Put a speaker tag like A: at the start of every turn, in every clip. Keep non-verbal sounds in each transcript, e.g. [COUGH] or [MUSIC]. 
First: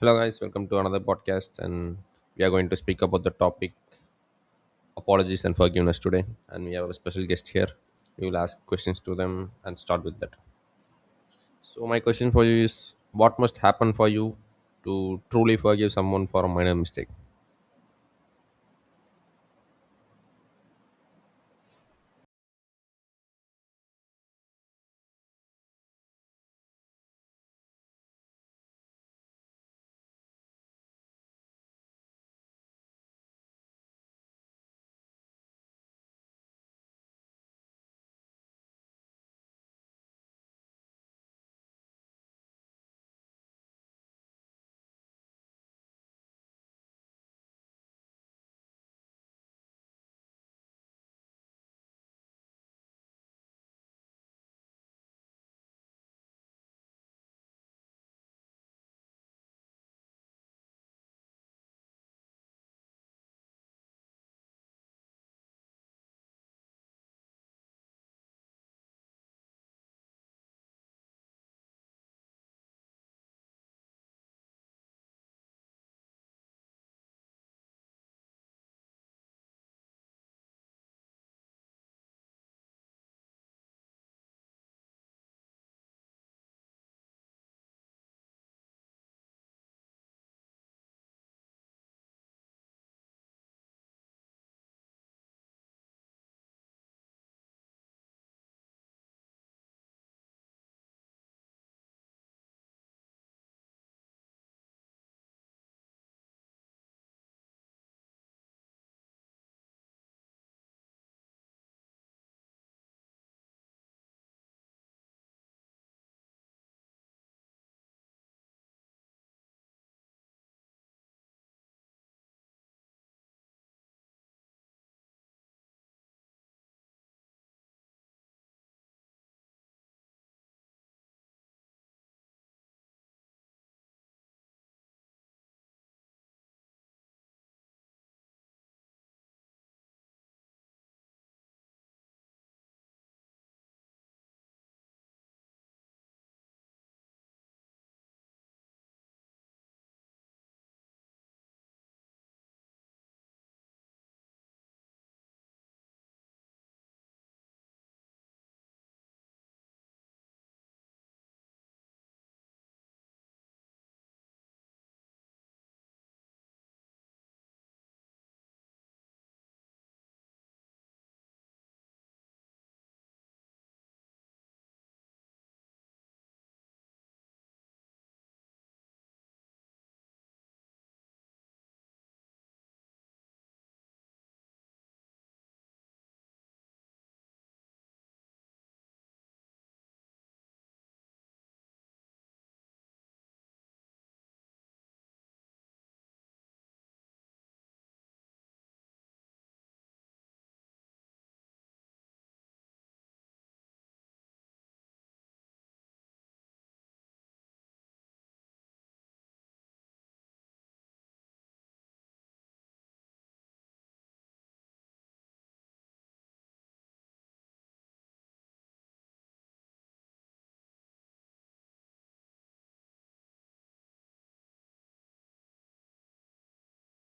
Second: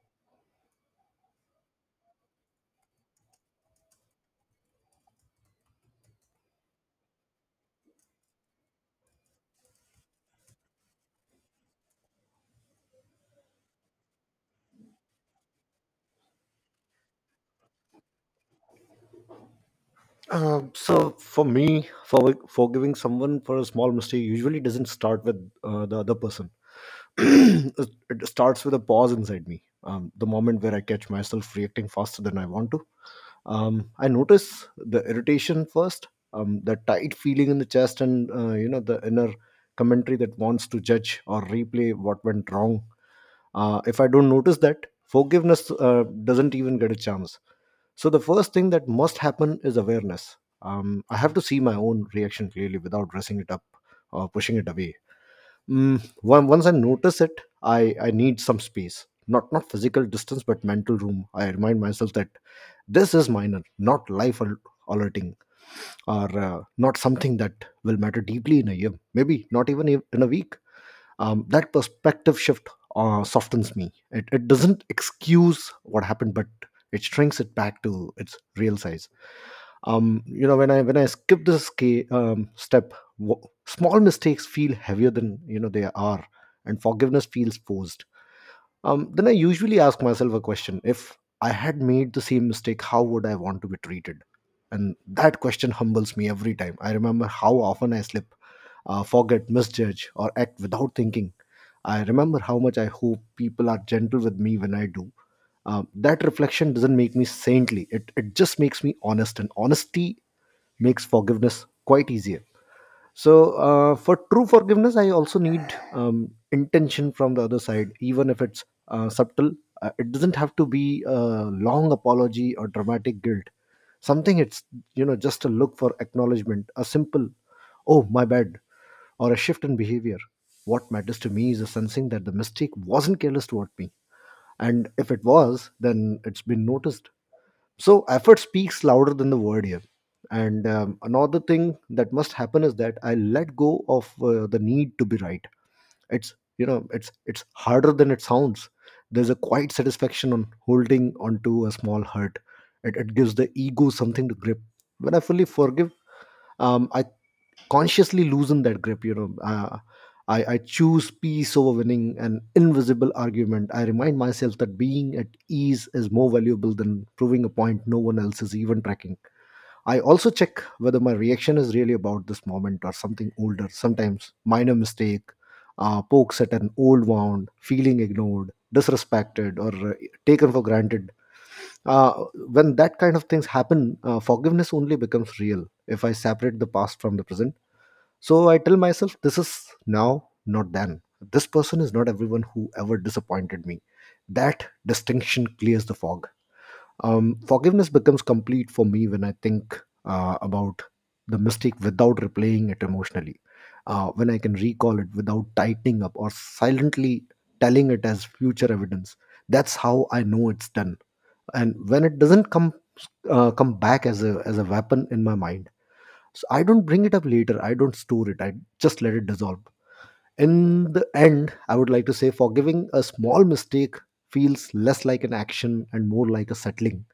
A: Hello, guys. Welcome to another podcast, and we are going to speak about the topic apologies and forgiveness today. And we have a special guest here. We will ask questions to them and start with that. So, my question for you is: What must happen for you to truly forgive someone for a minor mistake?
B: So for me, for forgiving someone for a small mistake usually doesn't start with the other person. [CLEARS THROAT] It starts with a pause inside me. The moment where I catch myself reacting faster than I want to. I notice the irritation first, the tight feeling in the chest, and you know the inner commentary that wants to judge or replay what went wrong. If I don't notice that, forgiveness doesn't even get a chance, so the first thing that must happen is awareness. I have to see my own reaction clearly without dressing it up or pushing it away. Once I notice it, I need some space. Not physical distance, but mental room. I remind myself that this is minor, not alerting, or not something that will matter deeply in a year. Maybe not even in a week. That perspective shift softens me. It doesn't excuse what happened, but it shrinks it back to its real size. When I skip this step, small mistakes feel heavier than they are, and forgiveness feels forced. Um then I usually ask myself a question: if I had made the same mistake, how would I want to be treated? And that question humbles me. Every time I remember how often I slip, forget, misjudge, or act without thinking, I remember how much I hope people are gentle with me when I do. Uh, that reflection doesn't make me saintly. It just makes me honest, and honesty makes forgiveness quite easier. So, for true forgiveness, I also need intention from the other side, even if it's subtle. It doesn't have to be a long apology or dramatic guilt. Something it's, just a look for acknowledgement, a simple, "Oh, my bad," or a shift in behavior. What matters to me is a sensing that the mistake wasn't careless toward me, and if it was, then it's been noticed. So effort speaks louder than the word here. And another thing that must happen is that I let go of the need to be right. It's, you know, it's harder than it sounds. There's a quiet satisfaction on holding onto a small hurt. It gives the ego something to grip. When I fully forgive, I consciously loosen that grip. I choose peace over winning an invisible argument. I remind myself that being at ease is more valuable than proving a point no one else is even tracking. I also check whether my reaction is really about this moment or something older. Sometimes minor mistake pokes at an old wound, feeling ignored, disrespected, or taken for granted. Uh, when that kind of things happen, forgiveness only becomes real if I separate the past from the present. So I tell myself, this is now, not then. This person is not everyone who ever disappointed me. That distinction clears the fog. Forgiveness becomes complete for me when I think about the mistake without replaying it emotionally, when I can recall it without tightening up or silently telling it as future evidence. That's how I know it's done, and when it doesn't come back as a weapon in my mind. So I don't bring it up later, I don't store it, I just let it dissolve. In the end, I would like to say forgiving a small mistake feels less like an action and more like a settling,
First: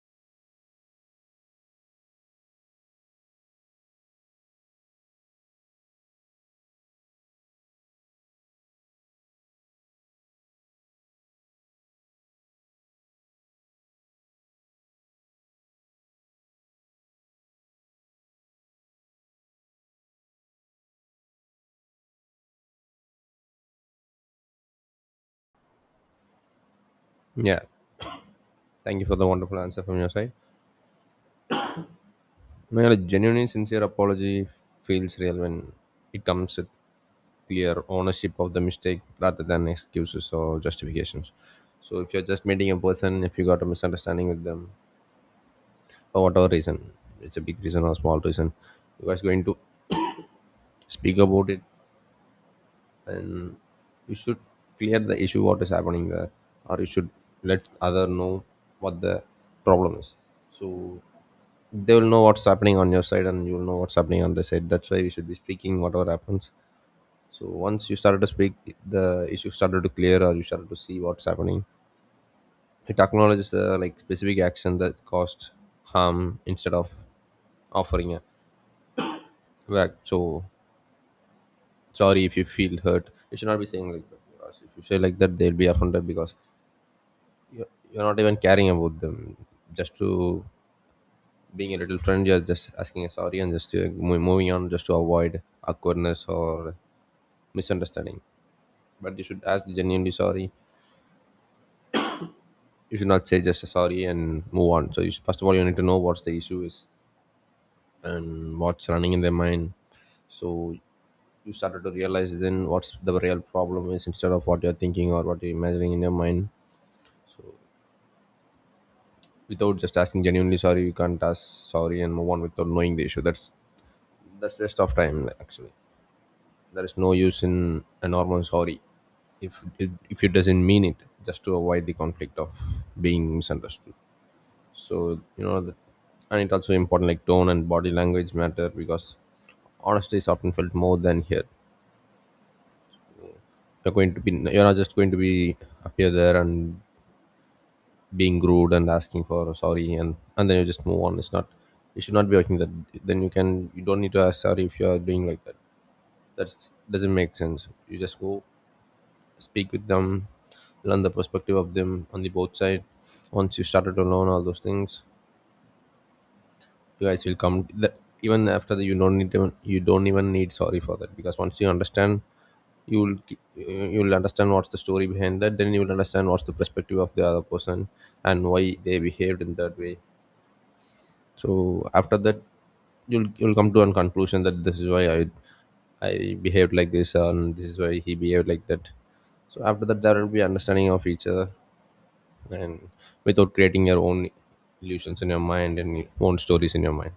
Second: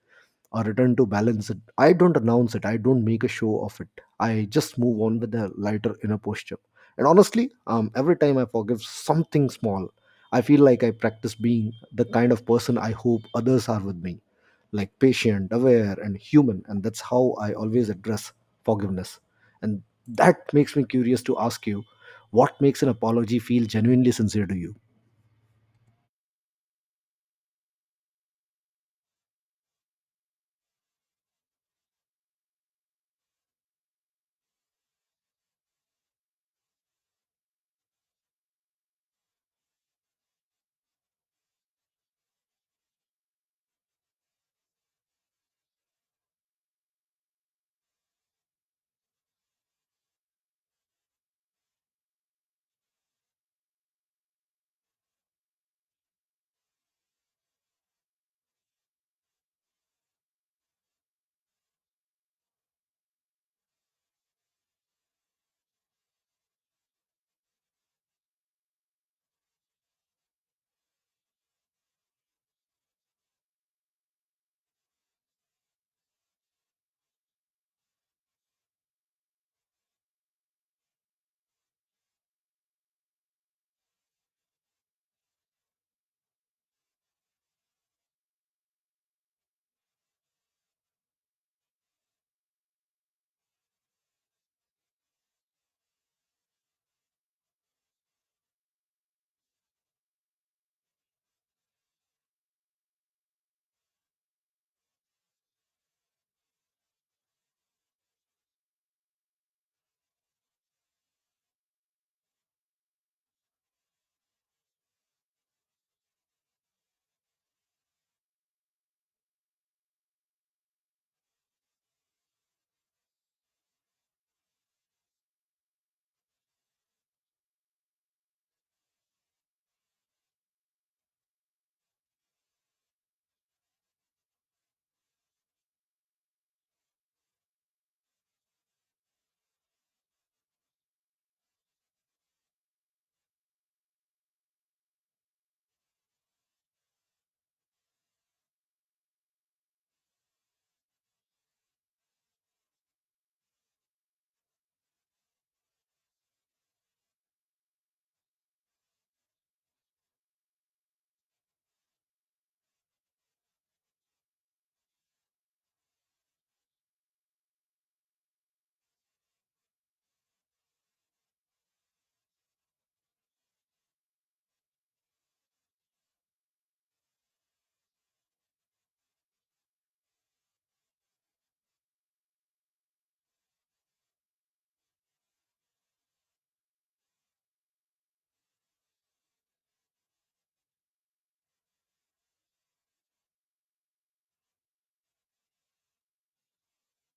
B: a return to balance. It I don't announce it, I don't make a show of it, I just move on with a lighter inner posture. And honestly, every time I forgive something small, I feel like I practice being the kind of person I hope others are with me, like patient, aware, and human. And that's how I always address forgiveness. And that makes me curious to ask you: what makes an apology feel genuinely sincere to you?
A: Yeah. Thank you for the wonderful answer from your side. Man, a genuinely sincere apology feels real when it comes with clear ownership of the mistake rather than excuses or justifications. So if you're just meeting a person, if you got a misunderstanding with them, for whatever reason, it's a big reason or small reason, you guys going to speak about it. You should clear the issue what is happening there, or you should let other know what the problem is, so they will know what's happening on your side and you will know what's happening on the side. That's why we should be speaking whatever happens. So once you started to speak, the issue started to clear, or you started to see what's happening. It acknowledges the like specific action that caused harm instead of offering a back. So sorry if you feel hurt, you should not be saying like that, because if you say like that they'll be offended, because you're not even caring about them, just to being a little friend. You're just asking a sorry and just moving on just to avoid awkwardness or misunderstanding. But you should ask genuinely sorry. You should not say just a sorry and move on. So you, should- first of all you need to know what's the issue is, and what's running in their mind. So you started to realize then what's the real problem is, instead of what you're thinking or what you're imagining in your mind. Without just asking genuinely sorry, you can't ask sorry and move on without knowing the issue. That's waste of time, like, actually there is no use in a normal sorry if it doesn't mean it, just to avoid the conflict of being misunderstood. So you know the, and it also important like tone and body language matter, because honesty is often felt more than here. You're going to be, you're not just going to be appear there and being rude and asking for sorry, and then you just move on. It's not, you should not be working that. Then you can, you don't need to ask sorry if you are doing like that. That doesn't make sense. You just go speak with them, learn the perspective of them on the both side. Once you started to learn all those things, you guys will come that even after that you don't need, even you don't even need sorry for that, because once you understand you'll you'll understand what's the story behind that. Then you'll understand what's the perspective of the other person and why they behaved in that way. So after that, you'll come to a conclusion that this is why I behaved like this and this is why he behaved like that. So after that, there will be understanding of each other, and without creating your own illusions in your mind and your own stories in your mind.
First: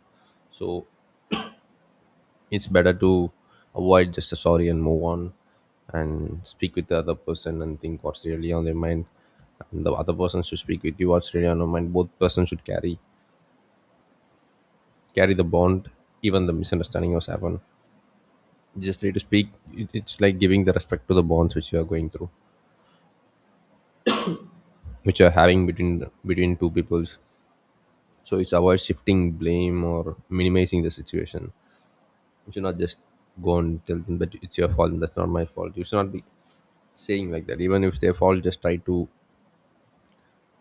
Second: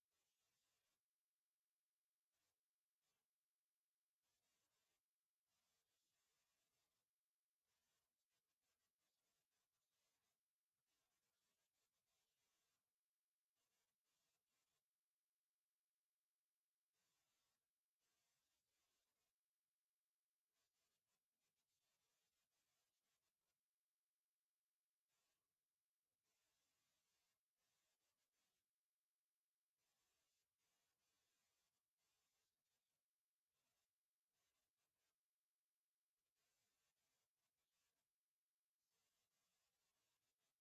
A: So it's better to avoid just a sorry and move on, and speak with the other person and think what's really on their mind. And the other person should speak with you what's really on their mind. Both persons should carry the bond, even the misunderstanding was happen. You just need to speak. It- it's like giving the respect to the bonds which you are going through, which you are having between the, between two peoples. So it's avoid shifting blame or minimizing the situation. You should not just go and tell them that it's your fault, that's not my fault. You should not be saying like that. Even if it's their fault, just try to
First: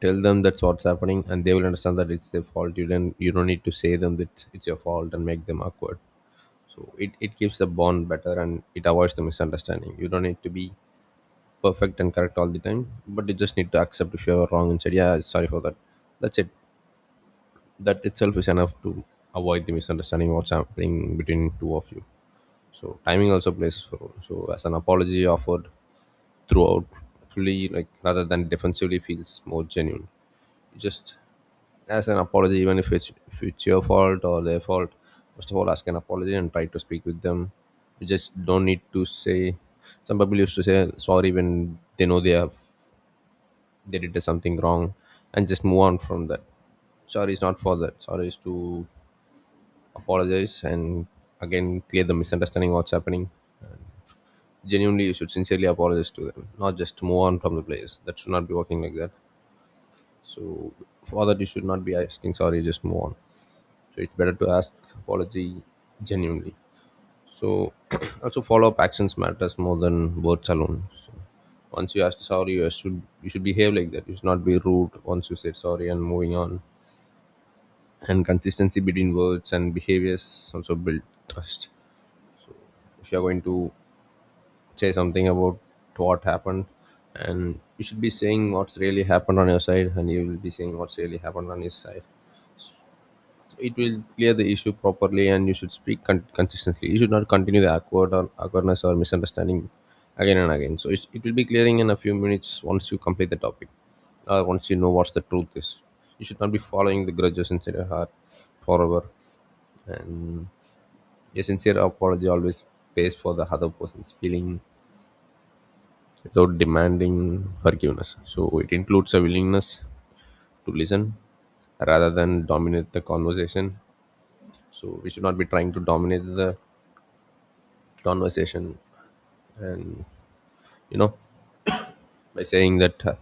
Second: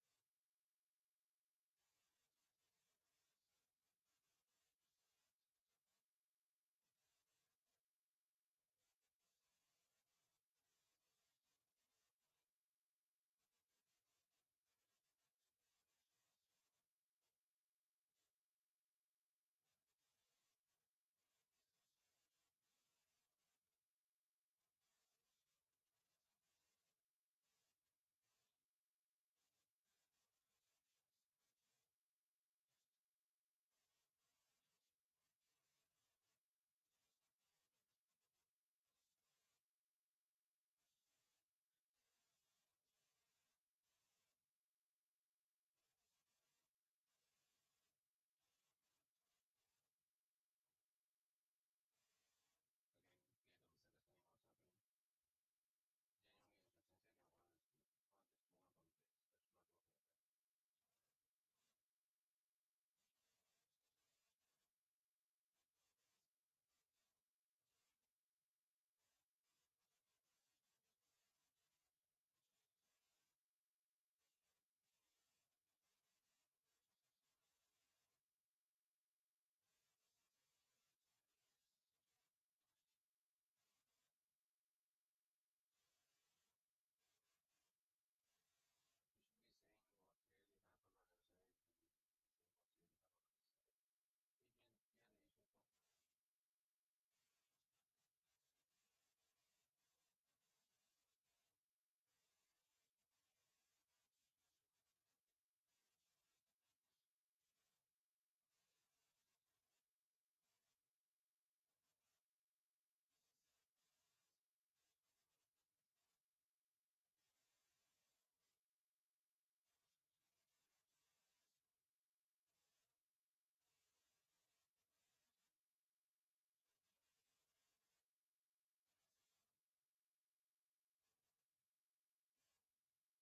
A: tell them that's what's happening, and they will understand that it's their fault. You don't need to say them that it's your fault and make them awkward. So it keeps the bond better and it avoids the misunderstanding. You don't need to be perfect and correct all the time, but you just need to accept if you're wrong and said yeah sorry for that. That's it. That itself is enough to avoid the misunderstanding what's happening between two of you. So timing also plays a role. So as an apology offered throughout fully like rather than defensively feels more genuine. Just as an apology, even if it's, if it's your fault or their fault, first of all ask an apology and try to speak with them. You just don't need to say, some people used to say sorry when they know they have, they did something wrong and just move on from that. Sorry is not for that. Sorry is to apologize and again clear the misunderstanding what's happening. Genuinely, you should sincerely apologize to them, not just move on from the place. That should not be working like that. So for that you should not be asking sorry just move on. So it's better to ask apology genuinely. So [CLEARS THROAT] also follow up actions matters more than words alone. So once you ask sorry, you should behave like that. You should not be rude once you said sorry and moving on. And consistency between words and behaviors also build trust. If you're going to say something about what happened, and you should be saying what's really happened on your side, and you will be saying what's really happened on his side. So it will clear the issue properly, and you should speak consistently. You should not continue the awkward or awkwardness or misunderstanding again and again. So it will be clearing in a few minutes once you complete the topic, or once you know what's the truth is. You should not be following the grudges inside your heart forever. And a sincere apology always pays for the other person's feeling without demanding forgiveness. So it includes a willingness to listen rather than dominate the conversation. So we should not be trying to dominate the conversation, and you know, by saying that,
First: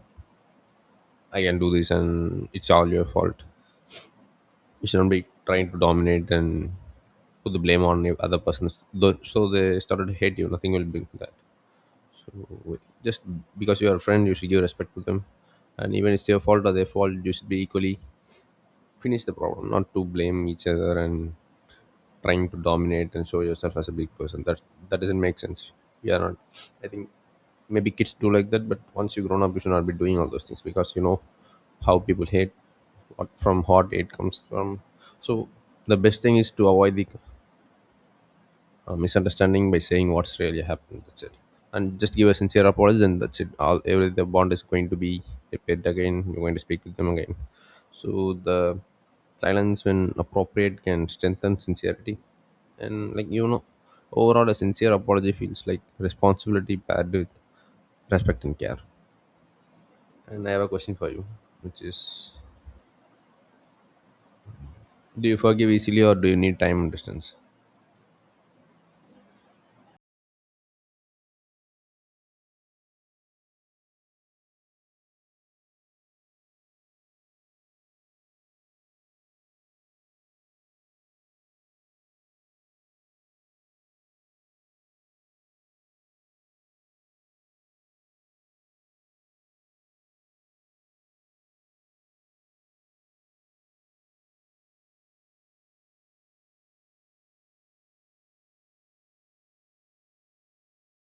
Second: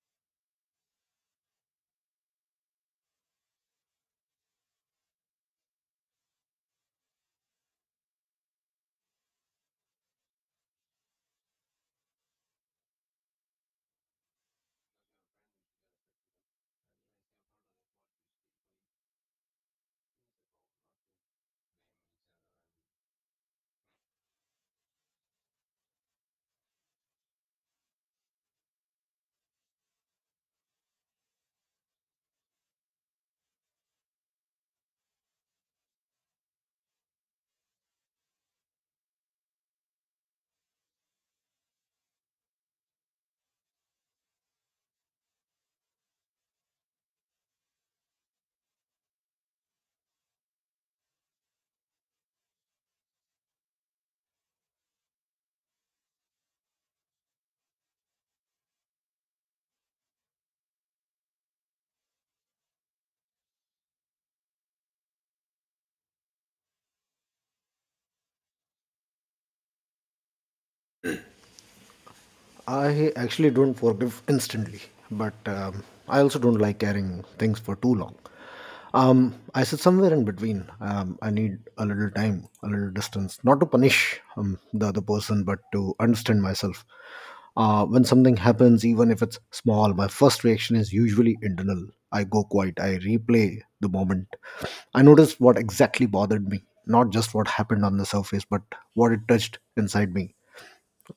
A: I can do this and it's all your fault. We should not be trying to dominate and put the blame on the other person. Though- so they started to hate you. Nothing will bring that. So just because you are a friend, you should give respect to them. And even it's their fault or their fault, you should be equally finish the problem, not to blame each other and trying to dominate and show yourself as a big person. That doesn't make sense. You are not. I think maybe kids do like that, but once you grown up, you should not be doing all those things, because you know how people hate, what from hot hate comes from. So the best thing is to avoid the a misunderstanding by saying what's really happened. That's it. And just give a sincere apology, then that's it. All every the bond is going to be repaired again. You're going to speak with them again. So the silence, when appropriate, can strengthen sincerity. And like you know, overall, a sincere apology feels like responsibility paired with respect and care. And I have a question for you, which is: Do you forgive easily, or do you need time and distance?
B: I actually don't forgive instantly, but I also don't like carrying things for too long. I sit somewhere in between. I need a little time, a little distance, not to punish the other person, but to understand myself. When something happens, even if it's small, my first reaction is usually internal. I go quiet, I replay the moment. I notice what exactly bothered me, not just what happened on the surface, but what it touched inside me.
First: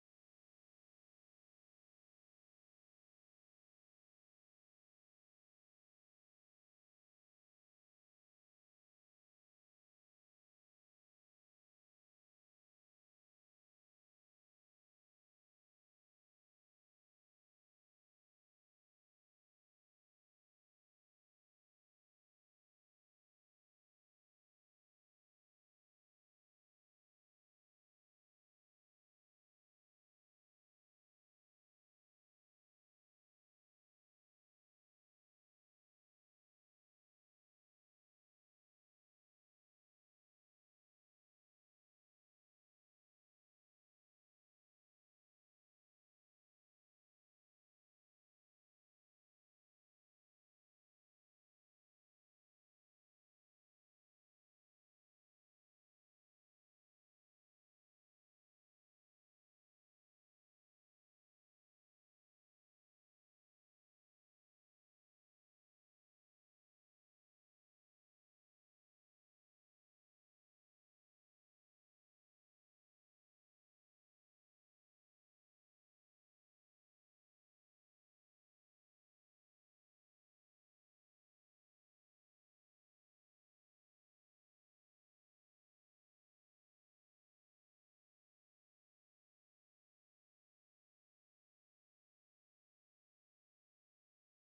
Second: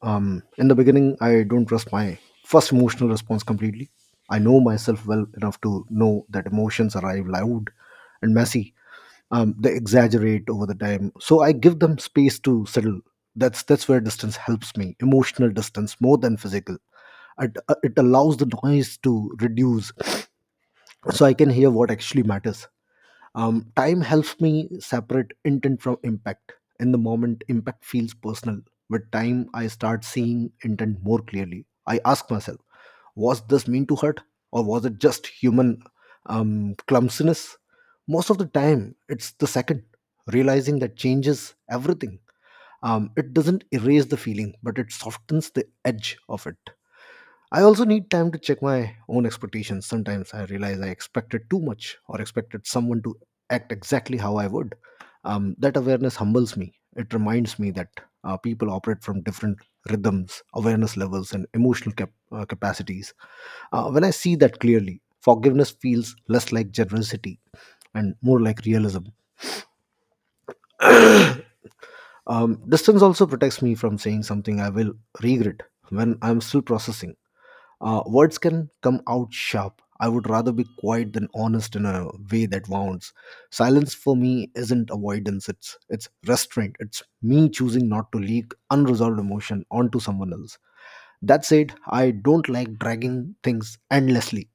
B: Um, in the beginning, I don't trust my first emotional response completely. I know myself well enough to know that emotions arrive loud and messy. They exaggerate over the time, so I give them space to settle. That's where distance helps me. Emotional distance more than physical. It allows the noise to reduce, so I can hear what actually matters. Time helps me separate intent from impact. In the moment, impact feels personal. With time, I start seeing intent more clearly. I ask myself, was this mean to hurt, or was it just human clumsiness? Most of the time, it's the second. Realizing that changes everything. It doesn't erase the feeling, but it softens the edge of it. I also need time to check my own expectations. Sometimes I realize I expected too much or expected someone to act exactly how I would. That awareness humbles me. It reminds me that people operate from different rhythms, awareness levels, and emotional capacities. When I see that clearly, forgiveness feels less like generosity and more like realism. [COUGHS] [CLEARS THROAT] Distance also protects me from saying something I will regret when I'm still processing. Words can come out sharp. I would rather be quiet than honest in a way that wounds. Silence for me isn't avoidance, it's restraint. It's me choosing not to leak unresolved emotion onto someone else. That said, I don't like dragging things endlessly.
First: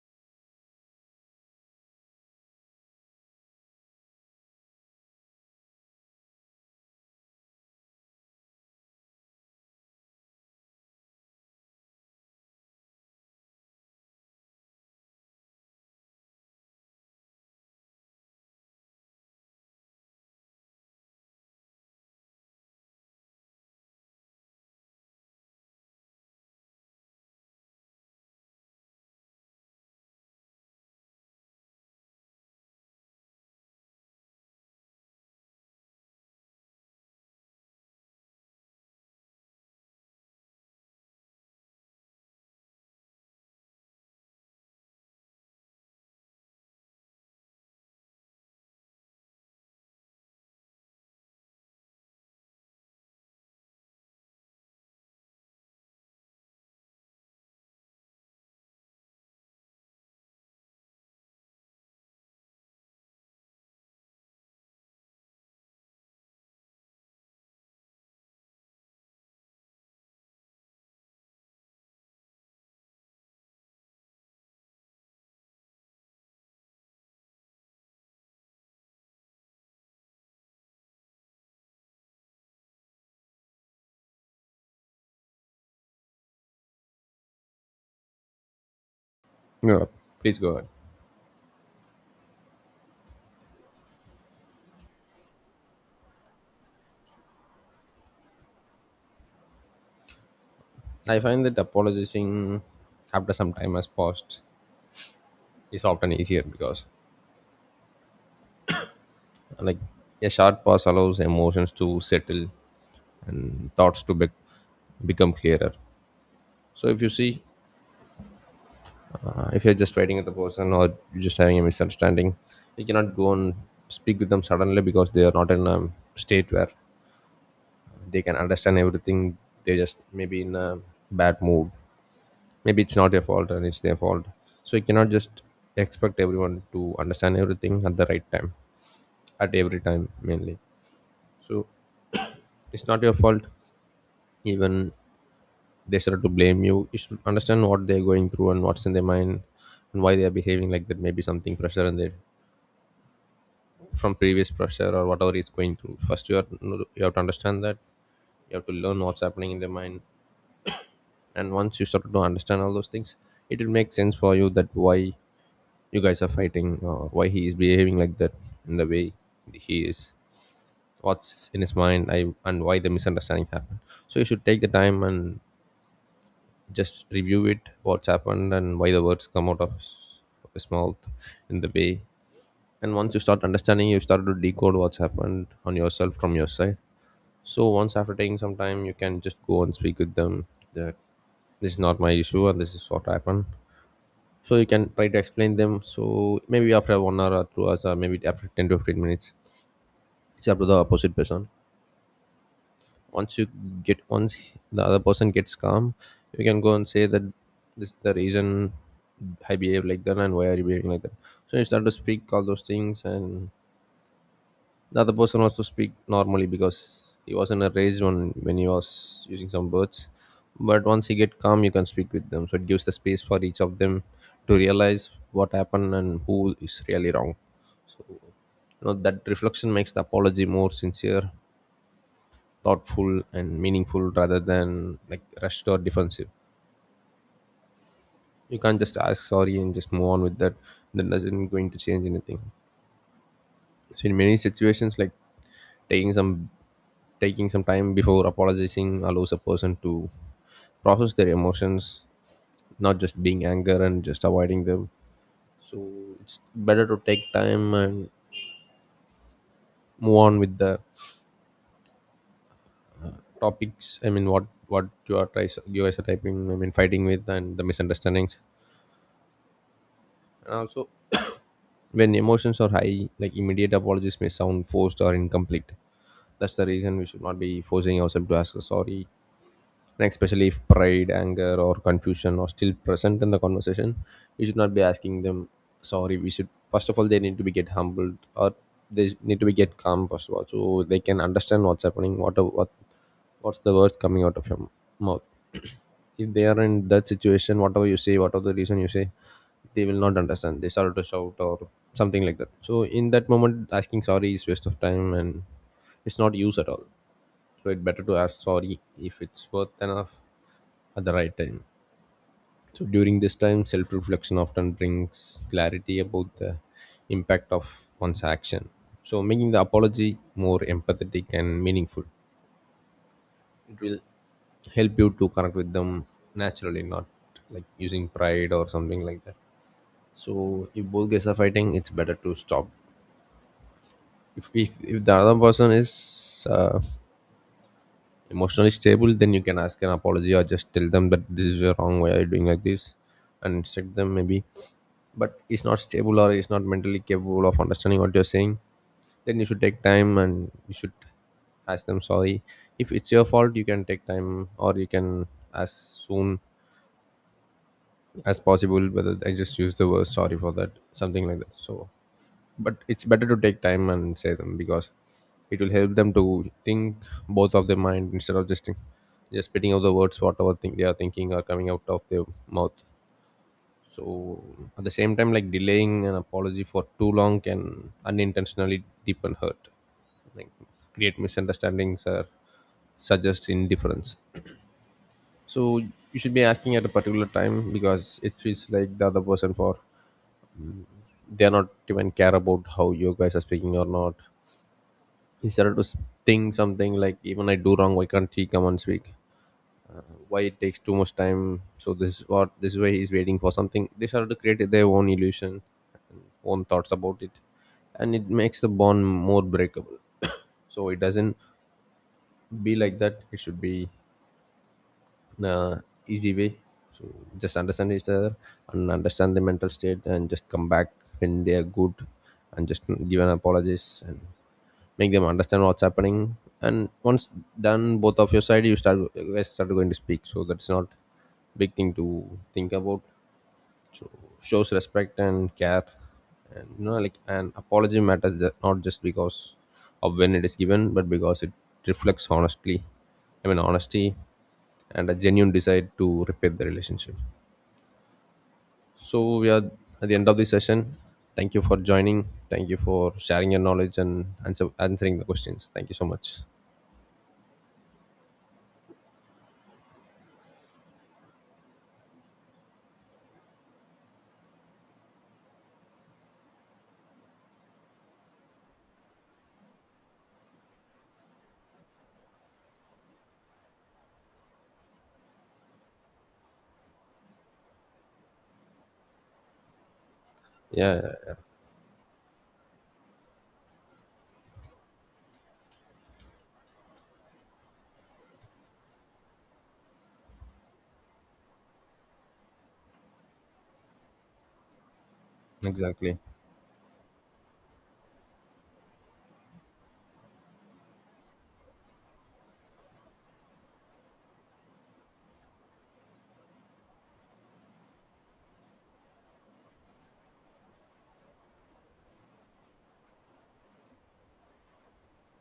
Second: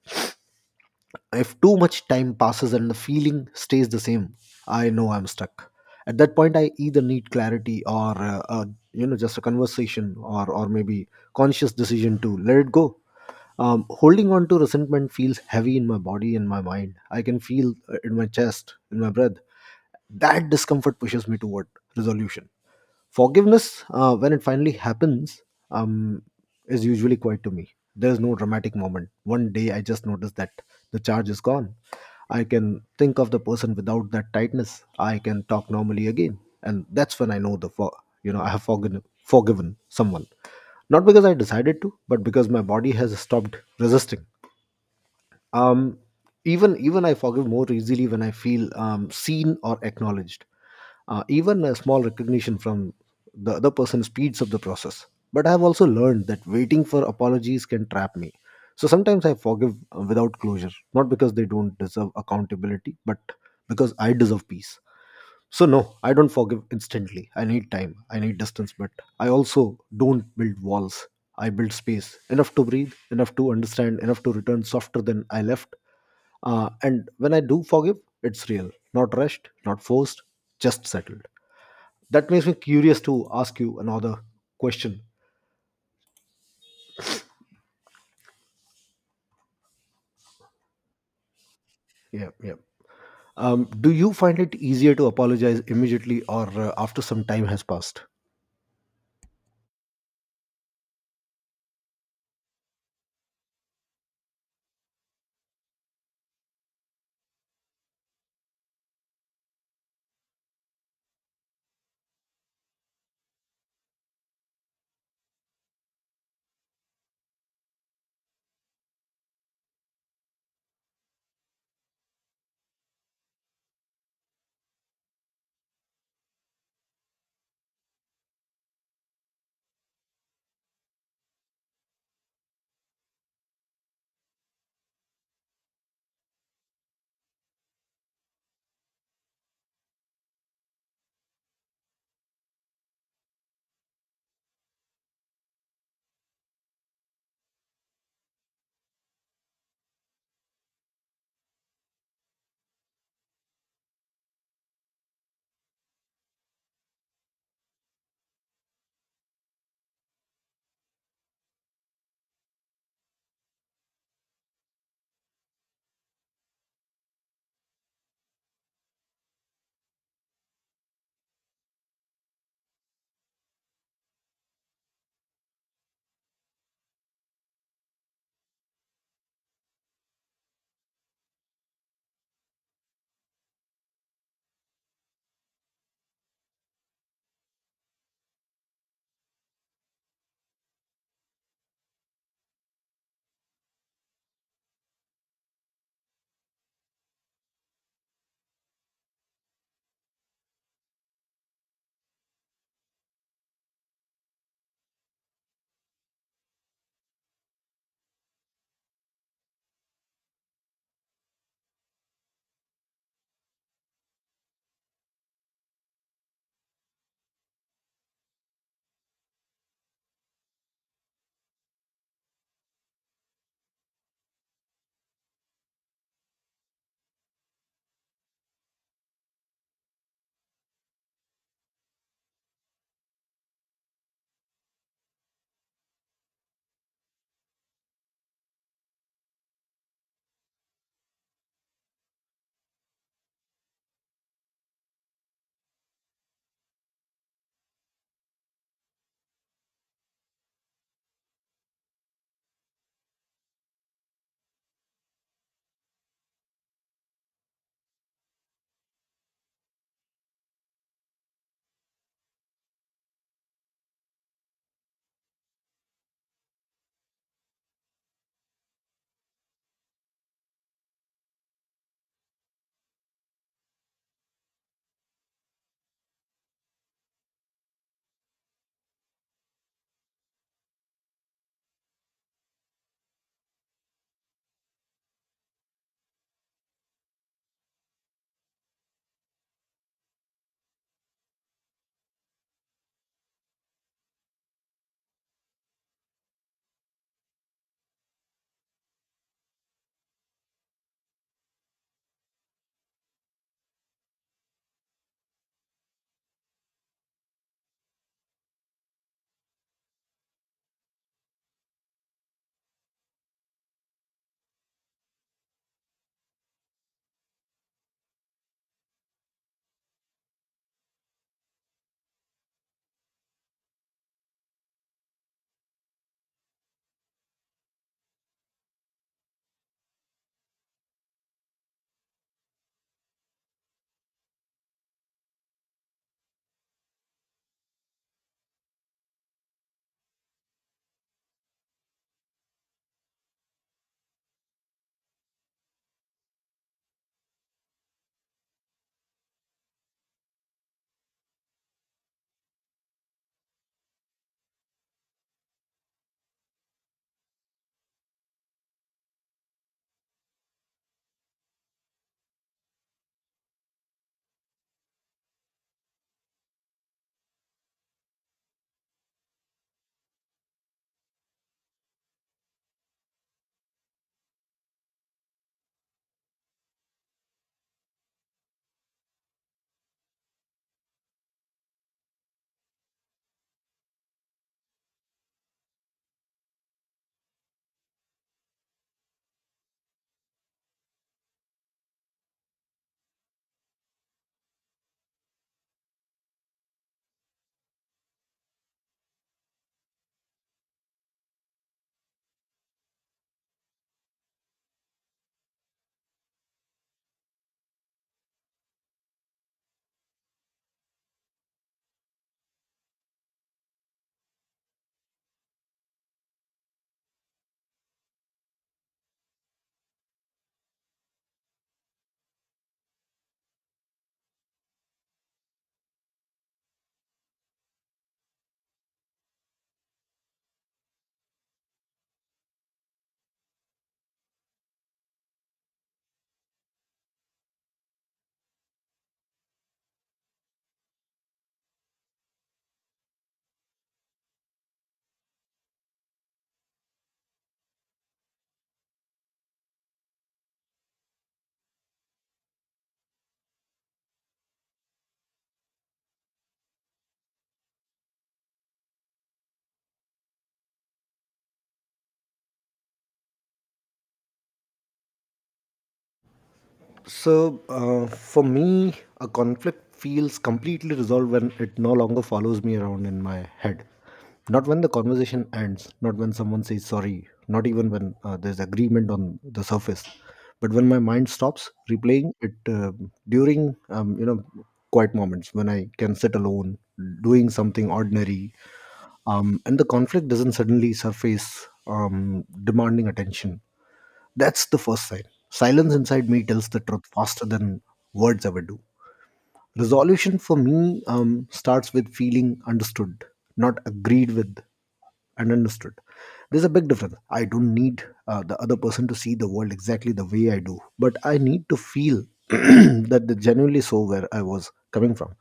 B: If too much time passes and the feeling stays the same, I know I'm stuck. At that point, I either need clarity or just a conversation, or maybe conscious decision to let it go. Um, holding on to resentment feels heavy in my body and my mind. I can feel in my chest, in my breath, that discomfort pushes me toward resolution. Forgiveness, when it finally happens, um, is usually quiet to me. There is no dramatic moment. One day I just notice that the charge is gone. I can think of the person without that tightness. I can talk normally again, and that's when I know the for you know I have forgiven someone. Not because I decided to, but because my body has stopped resisting. Um even even i forgive more easily when I feel seen or acknowledged. Uh, even a small recognition from the other person speeds up the process. But I have also learned that waiting for apologies can trap me, so sometimes I forgive without closure, not because they don't deserve accountability, but because I deserve peace. So no, I don't forgive instantly. I need time. I need distance, but I also don't build walls. I build space, enough to breathe, enough to understand, enough to return softer than I left. And when I do forgive, it's real, not rushed, not forced, just settled. That makes me curious to ask you another question.
A: No, please go ahead.
B: Yeah, yeah. Do you find it easier to apologize immediately or after some time has passed?
A: I find that apologizing after some time has passed is often easier because, like, a short pause allows emotions to settle and thoughts to become clearer. So if you see, if you're just fighting with the person or you're just having a misunderstanding, you cannot go and speak with them suddenly because they are not in a state where they can understand everything. They just maybe in a bad mood. Maybe it's not your fault and it's their fault, so you cannot just expect everyone to understand everything at the right time, at every time mainly. So it's not your fault. Even they start to blame you, you should understand what they're going through and what's in their mind and why they are behaving like that. Maybe something pressure and they from previous pressure or whatever is going through, first you are, you have to understand that. You have to learn what's happening in their mind, and once you start to understand all those things, it will make sense for you that why you guys are fighting or why he is behaving like that in the way he is, what's in his mind, and why the misunderstanding happened. So you should take the time and just review it, what's happened and why the words come out of of his mouth in the way. And once you start understanding, you start to decode what's happened on yourself from your side. So once after taking some time, you can just go and speak with them that this is not my issue and this is what happened. So you can try to explain them. So maybe after 1 hour or 2 hours, or maybe after 10 to 15 minutes, it's up to the opposite person. Once you get once the other person gets calm, you can go and say that this is the reason I behave like that and why are you behaving like that. So you start to speak all those things, and the other person also speak normally because he wasn't a raised one when he was using some words. But once you get calm, you can speak with them, so it gives the space for each of them to realize what happened and who is really wrong. You know that reflection makes the apology more sincere, thoughtful and meaningful rather than like rushed or defensive. You can't just ask sorry and just move on with that. That doesn't going to change anything. So in many situations, like, taking some taking some time before apologizing allows a person to process their emotions, not just being anger and just avoiding them. So it's better to take time and move on with the topics. I mean, what you are tries you guys are typing. I mean, fighting with and the misunderstandings, and also when emotions are high, like, immediate apologies may sound forced or incomplete. That's the reason we should not be forcing ourselves to ask for sorry. And especially if pride, anger, or confusion are still present in the conversation, we should not be asking them sorry. We should first of all they need to be get humbled, or they need to be get calm first of all, so they can understand what's happening, what what's the words coming out of your mouth. If they are in that situation, whatever you say, whatever the reason you say, they will not understand. They start to shout or something like that. So in that moment asking sorry is waste of time and it's not use at all. So it's better to ask sorry if it's worth enough, at the right time. So during this time, self-reflection often brings clarity about the impact of one's action, so making the apology more empathetic and meaningful. It will help you to connect with them naturally, not like using pride or something like that. So if both guys are fighting, it's better to stop. If the other person is emotionally stable, then you can ask an apology or just tell them that this is your wrong way, are you doing like this, and instruct them maybe. But it's not stable or it's not mentally capable of understanding what you're saying, then you should take time and you should ask them sorry. If it's your fault, you can take time or you can as soon as possible, whether I just use the word sorry for that something like that. So but it's better to take time and say them because it will help them to think both of their mind instead of just spitting out the words, whatever thing they are thinking are coming out of their mouth. So at the same time, like, delaying an apology for too long can unintentionally deepen hurt, like create misunderstandings or suggest indifference. So you should be asking at a particular time because it feels like the other person for, they are not even care about how you guys are speaking or not. He started to think something like even I do wrong, why can't he come and speak, why it takes too much time. So this is what this way why he's waiting for something. They started to create their own illusion, own thoughts about it, and it makes the bond more breakable. [COUGHS] So it doesn't be like that. It should be, uh, easy way. So just understand each other and understand the mental state and just come back when they are good, and just give an apologies and make them understand what's happening. And once done both of your side, you guys start going to speak. So that's not big thing to think about. Shows respect and care. And you know, like, an apology matters, not just because of when it is given, but because it reflects honestly, I mean honesty, and a genuine desire to repair the relationship. So we are at the end of this session. Thank you for joining. Thank you for sharing your knowledge and answering the questions. Thank you so much.
B: So, for me, a conflict feels completely resolved when it no longer follows me around in my head. Not when the conversation ends, not when someone says sorry, not even when there's agreement on the surface, but when my
A: Yeah.
B: mind stops replaying it. During, quiet moments when I can sit alone, doing something ordinary, and the conflict doesn't suddenly surface demanding attention, that's the first sign. Silence
A: Exactly.
B: inside me tells the truth faster than words ever do. Resolution for me starts with feeling understood, not agreed with, and understood. There's a big difference. I don't need the other person to see the world exactly the way I do, but I need to feel [CLEARS THROAT] that they genuinely saw where I was coming from.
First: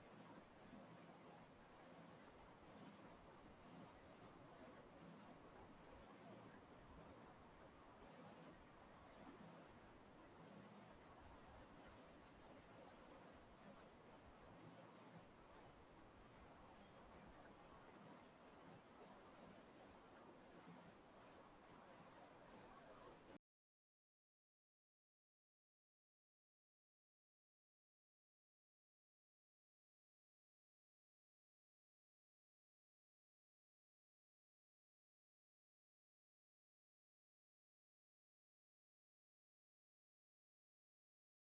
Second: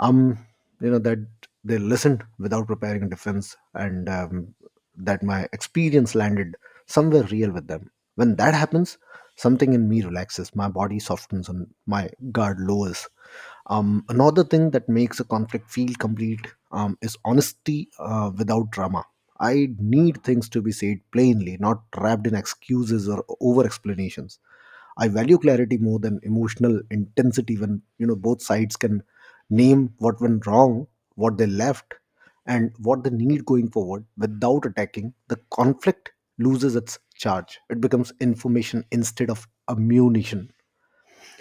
B: Um, that they listened without preparing a defense, and that my experience landed somewhere real with them. When that happens, something in me relaxes, my body softens, and my guard lowers. Another thing that makes a conflict feel complete is honesty without drama. I need things to be said plainly, not wrapped in excuses or over explanations. I value clarity more than emotional intensity. When both sides can name what went wrong, what they left, and what they need going forward without attacking, the conflict loses its charge. It becomes information instead of ammunition.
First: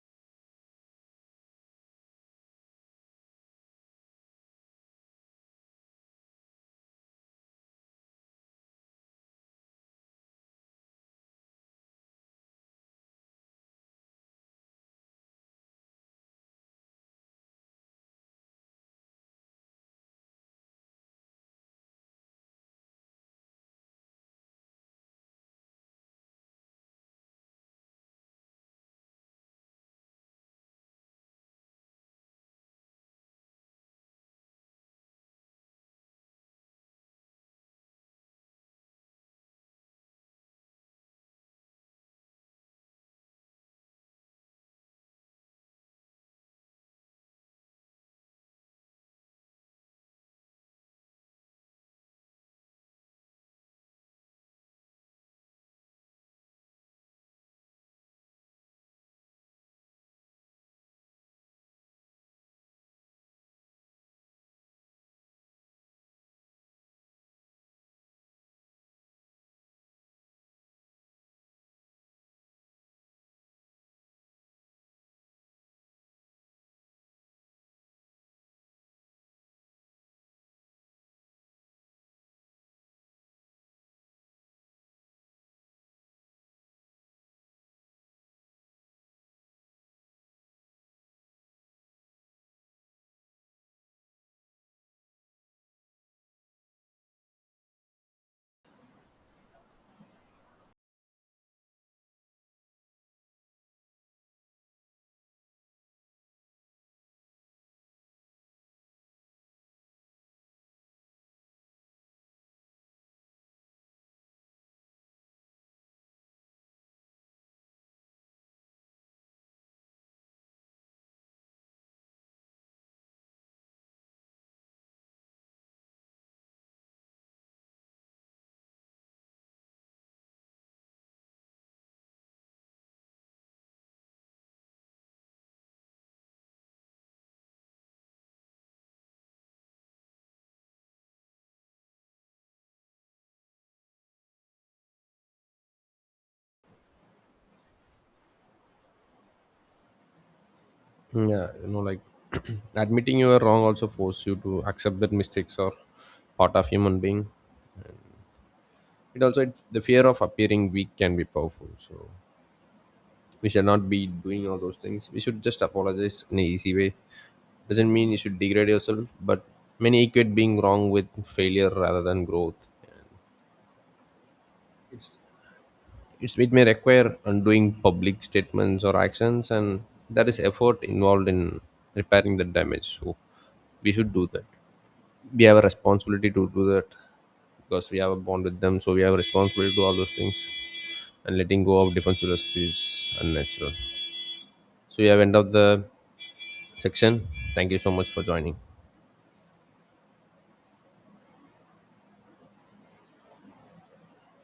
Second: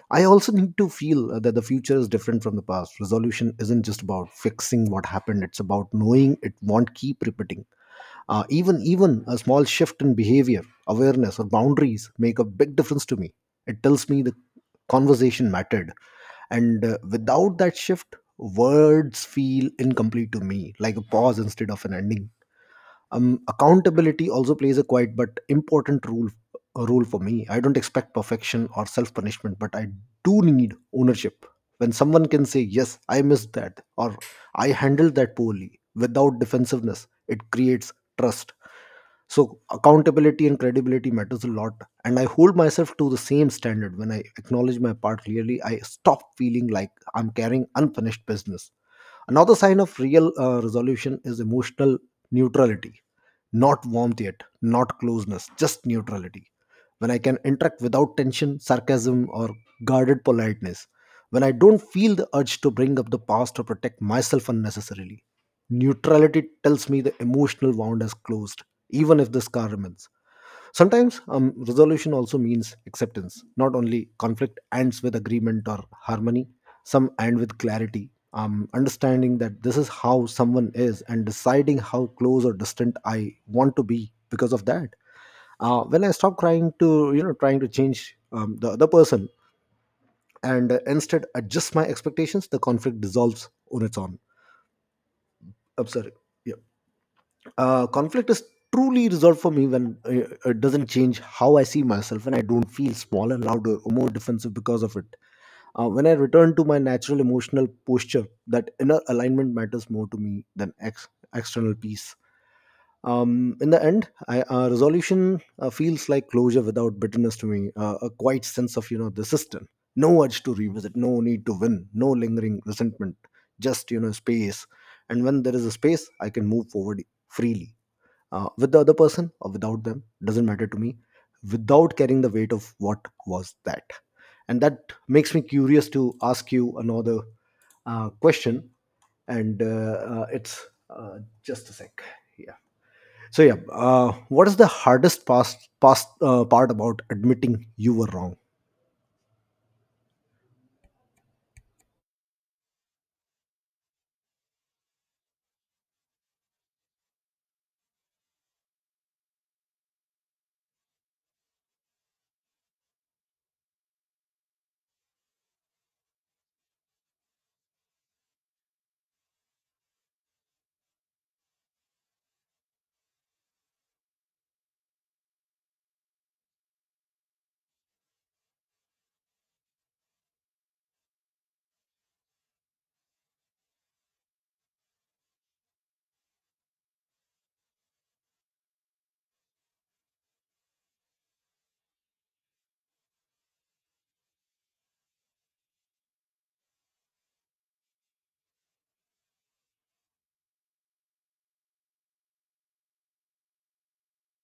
B: I also need to feel that the future is different from the past. Resolution isn't just about fixing what happened; it's about knowing it won't keep repeating. Even a small shift in behavior, awareness, or boundaries make a big difference to me. It tells me the conversation mattered, and without that shift, words feel incomplete to me, like a pause instead of an ending. Um, accountability also plays a quite but important role, a role for me. I don't expect perfection or self punishment, but I do need ownership. When someone can say, "Yes, I missed that," or "I handled that poorly," without defensiveness, it creates trust. So accountability and credibility matters a lot, and I hold myself to the same standard. When I acknowledge my part clearly, I stop feeling like I'm carrying unfinished business. Another sign of real resolution is emotional neutrality. Not warmth yet, not closeness, just neutrality. When I can interact without tension, sarcasm, or guarded politeness. When I don't feel the urge to bring up the past or protect myself unnecessarily, neutrality tells me the emotional wound is closed, even if the scar remains. Sometimes resolution also means acceptance. Not only conflict ends with agreement or harmony, some end with clarity. Understanding that this is how someone is and deciding how close or distant I want to be because of that. When I stop trying to, trying to change the other person, and instead adjust my expectations, the conflict dissolves on its own. I'm sorry. Yeah. Conflict is truly resolved for me when it doesn't change how I see myself, and I don't feel smaller, louder, or more defensive because of it. When I return to my natural emotional posture, that inner alignment matters more to me than external peace. In the end, resolution feels like closure without bitterness to me. A quiet sense of the system, no urge to revisit, no need to win, no lingering resentment, just space. And when there is a space, I can move forward freely with the other person or without them, doesn't matter to me, without carrying the weight of what was that. And that makes me curious to ask you another question, and it's just a sec. Yeah. So yeah, what is the hardest past past part about admitting you were wrong?
A: Yeah, you know, like, [CLEARS THROAT] admitting you were wrong also force you to accept that mistakes are part of human being. It also it, the fear of appearing weak can be powerful. So we should not be doing all those things. We should just apologize in an easy way. Doesn't mean you should degrade yourself, but many equate being wrong with failure rather than growth. It's, it may require undoing public statements or actions, and there is effort involved in repairing the damage. So we should do that. We have a responsibility to do that because we have a bond with them. So we have a responsibility to do all those things. And letting go of defensiveness is unnatural. So we have end of the section. Thank you so much for joining.